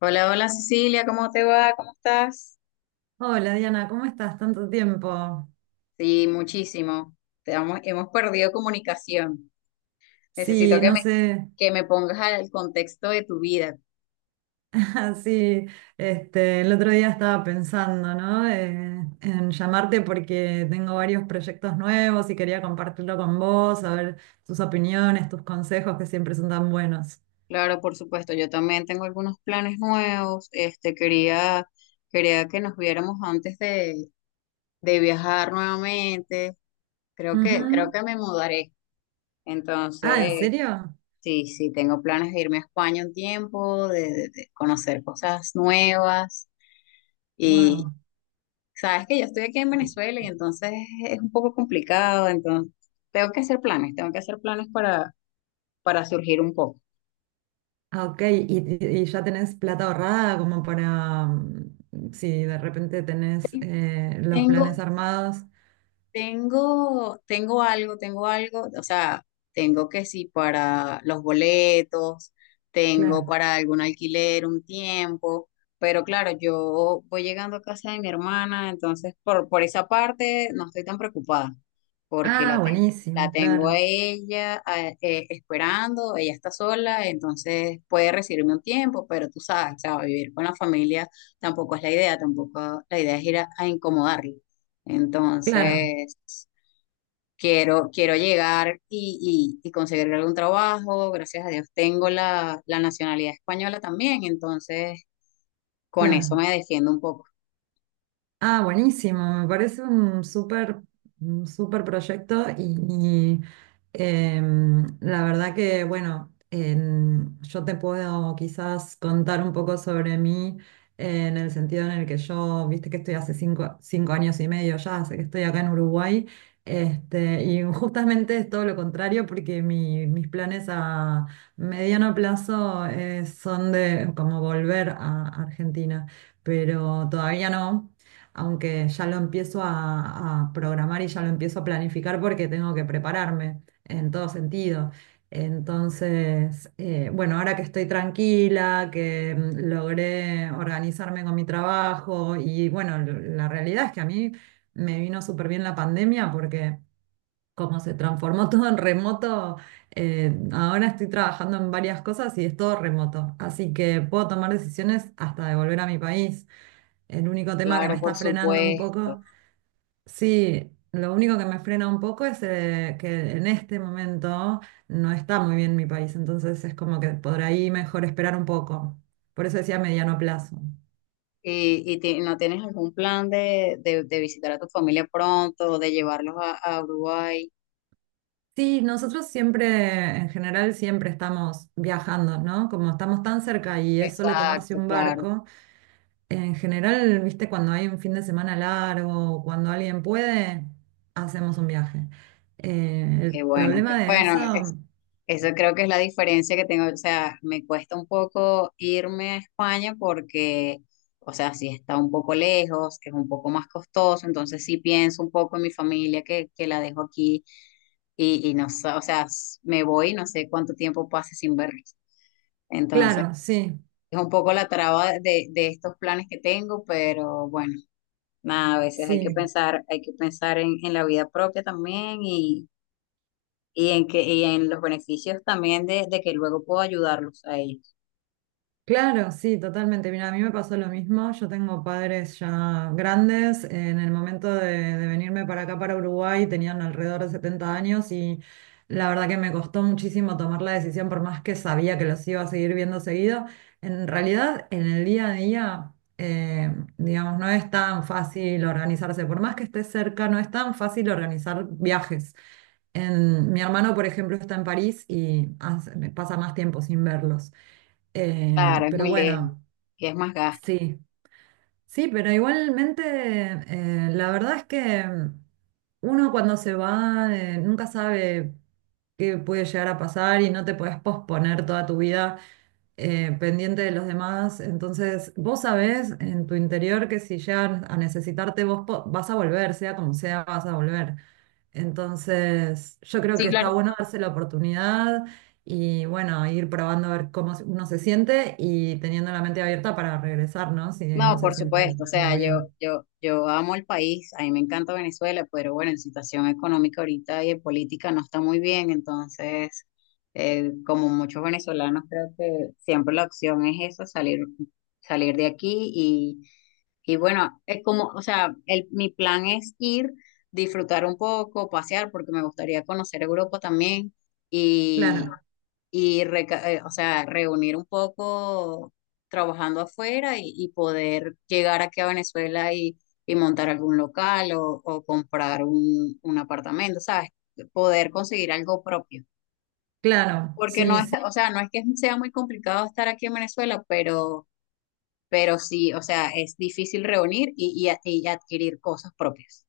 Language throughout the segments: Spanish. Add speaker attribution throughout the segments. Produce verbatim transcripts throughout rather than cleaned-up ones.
Speaker 1: Hola, hola Cecilia, ¿cómo te va? ¿Cómo estás?
Speaker 2: Hola Diana, ¿cómo estás? Tanto tiempo.
Speaker 1: Sí, muchísimo. Te hemos, hemos perdido comunicación. Necesito
Speaker 2: Sí,
Speaker 1: que
Speaker 2: no
Speaker 1: me,
Speaker 2: sé,
Speaker 1: que me pongas al contexto de tu vida.
Speaker 2: sí, este, el otro día estaba pensando, ¿no? Eh, en llamarte porque tengo varios proyectos nuevos y quería compartirlo con vos, a ver tus opiniones, tus consejos que siempre son tan buenos.
Speaker 1: Claro, por supuesto, yo también tengo algunos planes nuevos. Este, quería, quería que nos viéramos antes de, de viajar nuevamente. Creo que, creo
Speaker 2: Ujú.
Speaker 1: que me mudaré.
Speaker 2: Ah, ¿en
Speaker 1: Entonces,
Speaker 2: serio?
Speaker 1: sí, sí, tengo planes de irme a España un tiempo, de de- de conocer cosas nuevas.
Speaker 2: Wow.
Speaker 1: Sabes que yo estoy aquí en Venezuela y entonces es un poco complicado, entonces tengo que hacer planes, tengo que hacer planes para, para surgir un poco.
Speaker 2: Ah, ok. ¿Y, y- y ya tenés plata ahorrada como para, mm, si de repente tenés eh, los
Speaker 1: Tengo
Speaker 2: planes armados?
Speaker 1: Tengo, tengo algo, tengo algo, o sea, tengo que sí para los boletos, tengo
Speaker 2: Claro.
Speaker 1: para algún alquiler un tiempo, pero claro, yo voy llegando a casa de mi hermana, entonces por, por esa parte no estoy tan preocupada, porque
Speaker 2: Ah,
Speaker 1: la tengo, la
Speaker 2: buenísimo,
Speaker 1: tengo
Speaker 2: claro.
Speaker 1: a ella a- eh, esperando. Ella está sola, entonces puede recibirme un tiempo, pero tú sabes, o sea, vivir con la familia tampoco es la idea, tampoco la idea es ir a, a incomodarla.
Speaker 2: Claro,
Speaker 1: Entonces, quiero, quiero llegar y, y, y conseguir algún trabajo. Gracias a Dios tengo la, la nacionalidad española también, entonces con eso
Speaker 2: claro.
Speaker 1: me defiendo un poco.
Speaker 2: Ah, buenísimo, me parece un súper un súper proyecto y, y, em, la verdad que, bueno, en- yo te puedo quizás contar un poco sobre mí en el sentido en el que yo, viste que estoy hace cinco, cinco años y medio ya, hace que estoy acá en Uruguay, este, y justamente es todo lo contrario porque mi- mis planes a mediano plazo eh, son de como volver a Argentina pero todavía no, aunque ya lo empiezo a, a programar y ya lo empiezo a planificar porque tengo que prepararme en todo sentido. Entonces, eh, bueno, ahora que estoy tranquila, que mm, logré organizarme con mi trabajo y bueno, l- la realidad es que a mí me vino súper bien la pandemia porque como se transformó todo en remoto, eh, ahora estoy trabajando en varias cosas y es todo remoto, así que puedo tomar decisiones hasta de volver a mi país. El único tema que me
Speaker 1: Claro,
Speaker 2: está
Speaker 1: por
Speaker 2: frenando un
Speaker 1: supuesto.
Speaker 2: poco, sí, lo único que me frena un poco es eh, que en este momento no está muy bien mi país, entonces es como que por ahí mejor esperar un poco. Por eso decía mediano plazo.
Speaker 1: ¿Y, y ti- No tienes algún plan de, de, de visitar a tu familia pronto, de llevarlos a, a Uruguay?
Speaker 2: Sí, nosotros siempre, en general, siempre estamos viajando, ¿no? Como estamos tan cerca y es solo tomarse
Speaker 1: Exacto,
Speaker 2: un
Speaker 1: claro.
Speaker 2: barco, en general, viste, cuando hay un fin de semana largo, o cuando alguien puede, hacemos un viaje. Eh, el
Speaker 1: Qué bueno, qué
Speaker 2: problema de
Speaker 1: bueno, es-
Speaker 2: eso...
Speaker 1: eso creo que es la diferencia que tengo. O sea, me cuesta un poco irme a España porque, o sea, sí está un poco lejos, es un poco más costoso, entonces sí pienso un poco en mi familia, que, que la dejo aquí y, y no sé. O sea, s- me voy y no sé cuánto tiempo pase sin verlos. Entonces,
Speaker 2: Claro, sí,
Speaker 1: es un poco la traba de, de estos planes que tengo, pero bueno, nada, a veces hay que
Speaker 2: sí,
Speaker 1: pensar, hay que pensar en, en la vida propia también y en que, y en los beneficios también de, de que luego puedo ayudarlos a ellos.
Speaker 2: claro, sí, totalmente. Mira, a mí me pasó lo mismo. Yo tengo padres ya grandes. En el momento de, de venirme para acá, para Uruguay, tenían alrededor de setenta años y la verdad que me costó muchísimo tomar la decisión, por más que sabía que los iba a seguir viendo seguido. En realidad, en el día a día, eh, digamos, no es tan fácil organizarse. Por más que estés cerca, no es tan fácil organizar viajes. En- mi hermano, por ejemplo, está en París y hace- me pasa más tiempo sin verlos. Eh,
Speaker 1: Claro, es
Speaker 2: pero
Speaker 1: muy lejos,
Speaker 2: bueno,
Speaker 1: que es más gasto.
Speaker 2: sí, sí, pero igualmente eh, la verdad es que mm, uno cuando se va eh, nunca sabe qué puede llegar a pasar y no te puedes posponer toda tu vida eh, pendiente de los demás. Entonces, vos sabés en tu interior que si llegan a necesitarte, vos po- vas a volver, sea como sea, vas a volver. Entonces, yo creo
Speaker 1: Sí,
Speaker 2: que está
Speaker 1: claro.
Speaker 2: bueno darse la oportunidad y bueno, ir probando a ver cómo uno se siente y teniendo la mente abierta para regresar, ¿no? Si no
Speaker 1: No,
Speaker 2: se
Speaker 1: por
Speaker 2: siente
Speaker 1: supuesto, o
Speaker 2: uno
Speaker 1: sea, yo,
Speaker 2: bien.
Speaker 1: yo, yo amo el país, a mí me encanta Venezuela, pero bueno, la situación económica ahorita y de política no está muy bien. Entonces, eh, como muchos venezolanos, creo que siempre la opción es esa: salir, salir de aquí. Y, y bueno, es como, o sea, el, mi plan es ir, disfrutar un poco, pasear, porque me gustaría conocer Europa también y,
Speaker 2: Claro,
Speaker 1: y reca- eh, o sea, reunir un poco trabajando afuera y, y poder llegar aquí a Venezuela y, y montar algún local o, o comprar un, un apartamento, ¿sabes? Poder conseguir algo propio.
Speaker 2: claro,
Speaker 1: Porque no
Speaker 2: sí, sí,
Speaker 1: está, o sea, no es que sea muy complicado estar aquí en Venezuela, pero, pero sí, o sea, es difícil reunir y, y a- y adquirir cosas propias.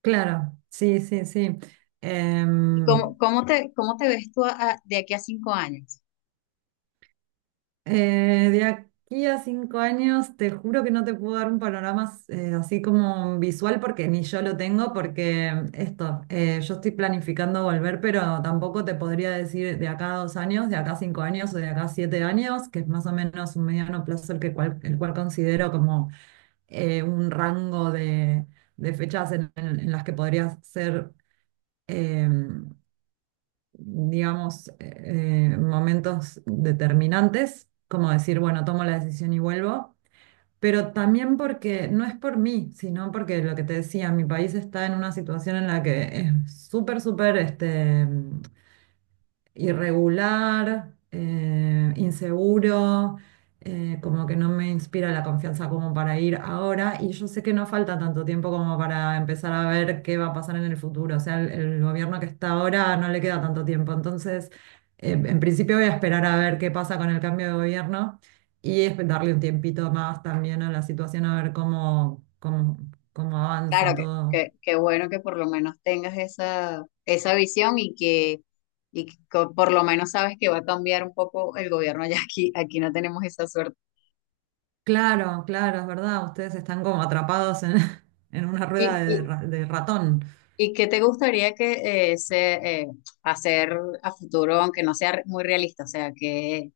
Speaker 2: claro, sí, sí, sí.
Speaker 1: ¿Y
Speaker 2: Em,
Speaker 1: cómo, cómo te, cómo te ves tú a- a- de aquí a cinco años?
Speaker 2: eh, de aquí a cinco años, te juro que no te puedo dar un panorama eh, así como visual porque ni yo lo tengo, porque esto, eh, yo estoy planificando volver, pero tampoco te podría decir de acá a dos años, de acá a cinco años o de acá a siete años, que es más o menos un mediano plazo el que cual- el cual considero como eh, un rango de, de fechas en, en- en las que podría ser. Em, digamos, eh, eh, momentos determinantes, como decir, bueno, tomo la decisión y vuelvo, pero también porque no es por mí, sino porque lo que te decía, mi país está en una situación en la que es súper, súper, este, irregular, eh, inseguro, eh, como que no me inspira la confianza como para ir ahora. Y yo sé que no falta tanto tiempo como para empezar a ver qué va a pasar en el futuro. O sea, el, el gobierno que está ahora no le queda tanto tiempo. Entonces, eh, en principio voy a esperar a ver qué pasa con el cambio de gobierno y esp- darle un tiempito más también a la situación, a ver cómo, cómo, cómo avanza
Speaker 1: Claro que,
Speaker 2: todo.
Speaker 1: que, que bueno que por lo menos tengas esa, esa visión y que, y que co- por lo menos sabes que va a cambiar un poco el gobierno ya. Aquí, aquí no tenemos esa suerte.
Speaker 2: Claro, claro, es verdad, ustedes están como atrapados en, en una rueda
Speaker 1: ¿Y, y,
Speaker 2: de, ra- de ratón.
Speaker 1: y qué te gustaría que eh, se, eh, hacer a futuro, aunque no sea re- muy realista? O sea, que,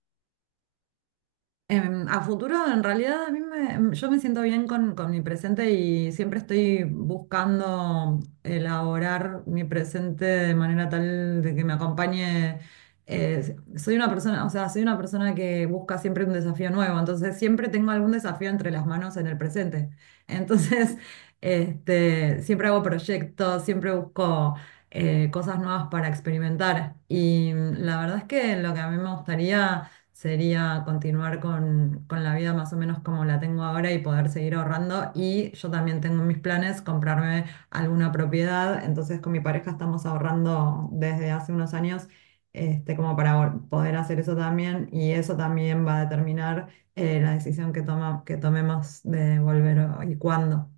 Speaker 2: Em, a futuro, en realidad, a mí me, em, yo me siento bien con, con mi presente y siempre estoy buscando elaborar mi presente de manera tal de que me acompañe. Eh, soy una persona, o sea, soy una persona que busca siempre un desafío nuevo, entonces siempre tengo algún desafío entre las manos en el presente. Entonces, este, siempre hago proyectos, siempre busco eh, cosas nuevas para experimentar y mm, la verdad es que lo que a mí me gustaría sería continuar con, con la vida más o menos como la tengo ahora y poder seguir ahorrando. Y yo también tengo en mis planes comprarme alguna propiedad. Entonces con mi pareja estamos ahorrando desde hace unos años este, como para vol- poder hacer eso también. Y eso también va a determinar eh, la decisión que toma, que tomemos de volver o- y cuándo.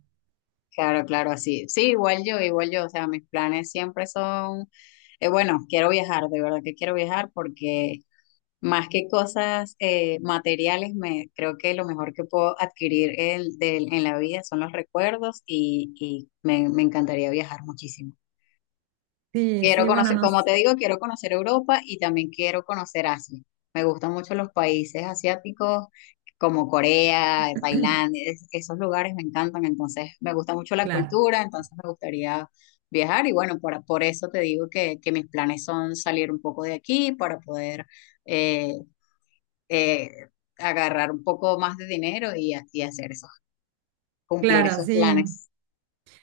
Speaker 1: claro, claro, así. Sí, igual yo, igual yo. O sea, mis planes siempre son, eh, bueno, quiero viajar, de verdad que quiero viajar. Porque más que cosas eh, materiales, me, creo que lo mejor que puedo adquirir el- del- en la vida son los recuerdos y, y me, me encantaría viajar muchísimo.
Speaker 2: Sí,
Speaker 1: Quiero
Speaker 2: sí, bueno,
Speaker 1: conocer, como
Speaker 2: nos,
Speaker 1: te digo, quiero conocer Europa y también quiero conocer Asia. Me gustan mucho los países asiáticos como Corea, Tailandia, es- esos lugares me encantan, entonces me gusta mucho la
Speaker 2: claro,
Speaker 1: cultura, entonces me gustaría viajar. Y bueno, por, por eso te digo que, que mis planes son salir un poco de aquí para poder... eh, eh, agarrar un poco más de dinero y, ha- y hacer esos, cumplir
Speaker 2: claro,
Speaker 1: esos
Speaker 2: sí.
Speaker 1: planes.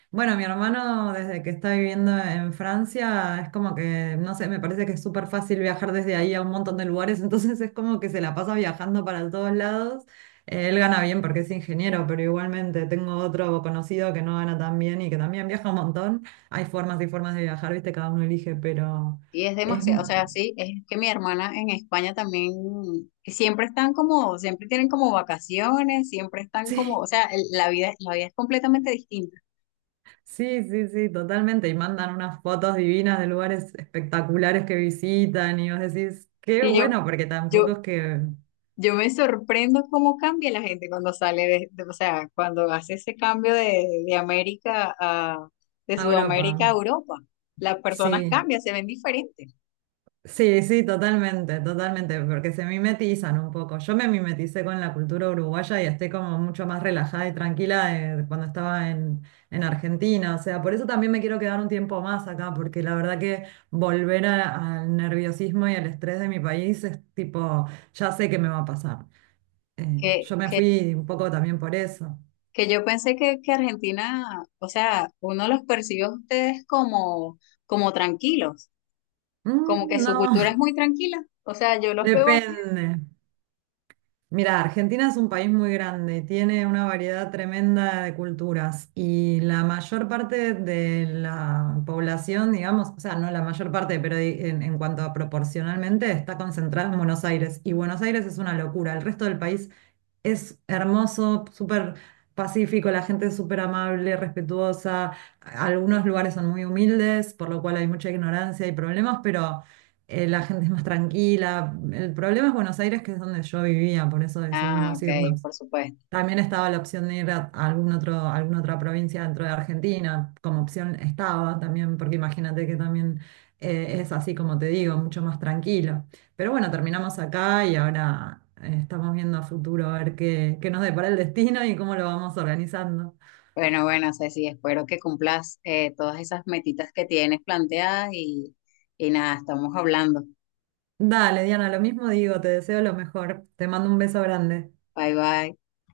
Speaker 2: Bueno, mi hermano desde que está viviendo en Francia es como que, no sé, me parece que es súper fácil viajar desde ahí a un montón de lugares, entonces es como que se la pasa viajando para todos lados. Eh, Él gana bien porque es ingeniero, pero igualmente tengo otro conocido que no gana tan bien y que también viaja un montón. Hay formas y formas de viajar, viste, cada uno elige, pero
Speaker 1: Y es
Speaker 2: es...
Speaker 1: demasiado, o
Speaker 2: mu-
Speaker 1: sea, sí, es que mi hermana en España también siempre están como, siempre tienen como vacaciones, siempre están como, o
Speaker 2: Sí,
Speaker 1: sea, el- la vida, la vida es completamente distinta.
Speaker 2: sí, sí, sí, totalmente. Y mandan unas fotos divinas de lugares espectaculares que visitan y vos decís, qué
Speaker 1: Y yo,
Speaker 2: bueno, porque tampoco
Speaker 1: yo,
Speaker 2: es que...
Speaker 1: yo me sorprendo cómo cambia la gente cuando sale de, de- o sea, cuando hace ese cambio de, de América a, de
Speaker 2: A
Speaker 1: Sudamérica
Speaker 2: Europa,
Speaker 1: a Europa. Las personas
Speaker 2: sí,
Speaker 1: cambian, se ven diferentes.
Speaker 2: sí, sí, totalmente, totalmente, porque se mimetizan un poco. Yo me mimeticé con la cultura uruguaya y estoy como mucho más relajada y tranquila de cuando estaba en, en Argentina, o sea, por eso también me quiero quedar un tiempo más acá, porque la verdad que volver a- al nerviosismo y al estrés de mi país es tipo, ya sé que me va a pasar. Eh, yo me fui un poco también por eso.
Speaker 1: Que yo pensé que, que Argentina, o sea, uno los percibe a ustedes como, como tranquilos,
Speaker 2: Mm,
Speaker 1: como que su
Speaker 2: no,
Speaker 1: cultura es muy tranquila. O sea, yo los veo así.
Speaker 2: depende. Mira, Argentina es un país muy grande, tiene una variedad tremenda de culturas y la mayor parte de la población, digamos, o sea, no la mayor parte, pero di- en, en cuanto a proporcionalmente, está concentrada en Buenos Aires y Buenos Aires es una locura. El resto del país es hermoso, súper pacífico, la gente es súper amable, respetuosa. Algunos lugares son muy humildes, por lo cual hay mucha ignorancia y problemas, pero eh, la gente es más tranquila. El problema es Buenos Aires, que es donde yo vivía, por eso
Speaker 1: Ah,
Speaker 2: decidimos
Speaker 1: ok,
Speaker 2: irnos.
Speaker 1: por supuesto.
Speaker 2: También estaba la opción de ir a algún otro, a alguna otra provincia dentro de Argentina, como opción estaba también, porque imagínate que también eh, es así como te digo, mucho más tranquilo. Pero bueno, terminamos acá y ahora eh, estamos viendo a futuro a ver qué, qué nos depara el destino y cómo lo vamos organizando.
Speaker 1: Bueno, bueno, Ceci, espero que cumplas eh, todas esas metitas que tienes planteadas y, y nada, estamos hablando.
Speaker 2: Dale, Diana, lo mismo digo, te deseo lo mejor. Te mando un beso grande.
Speaker 1: Bye, bye.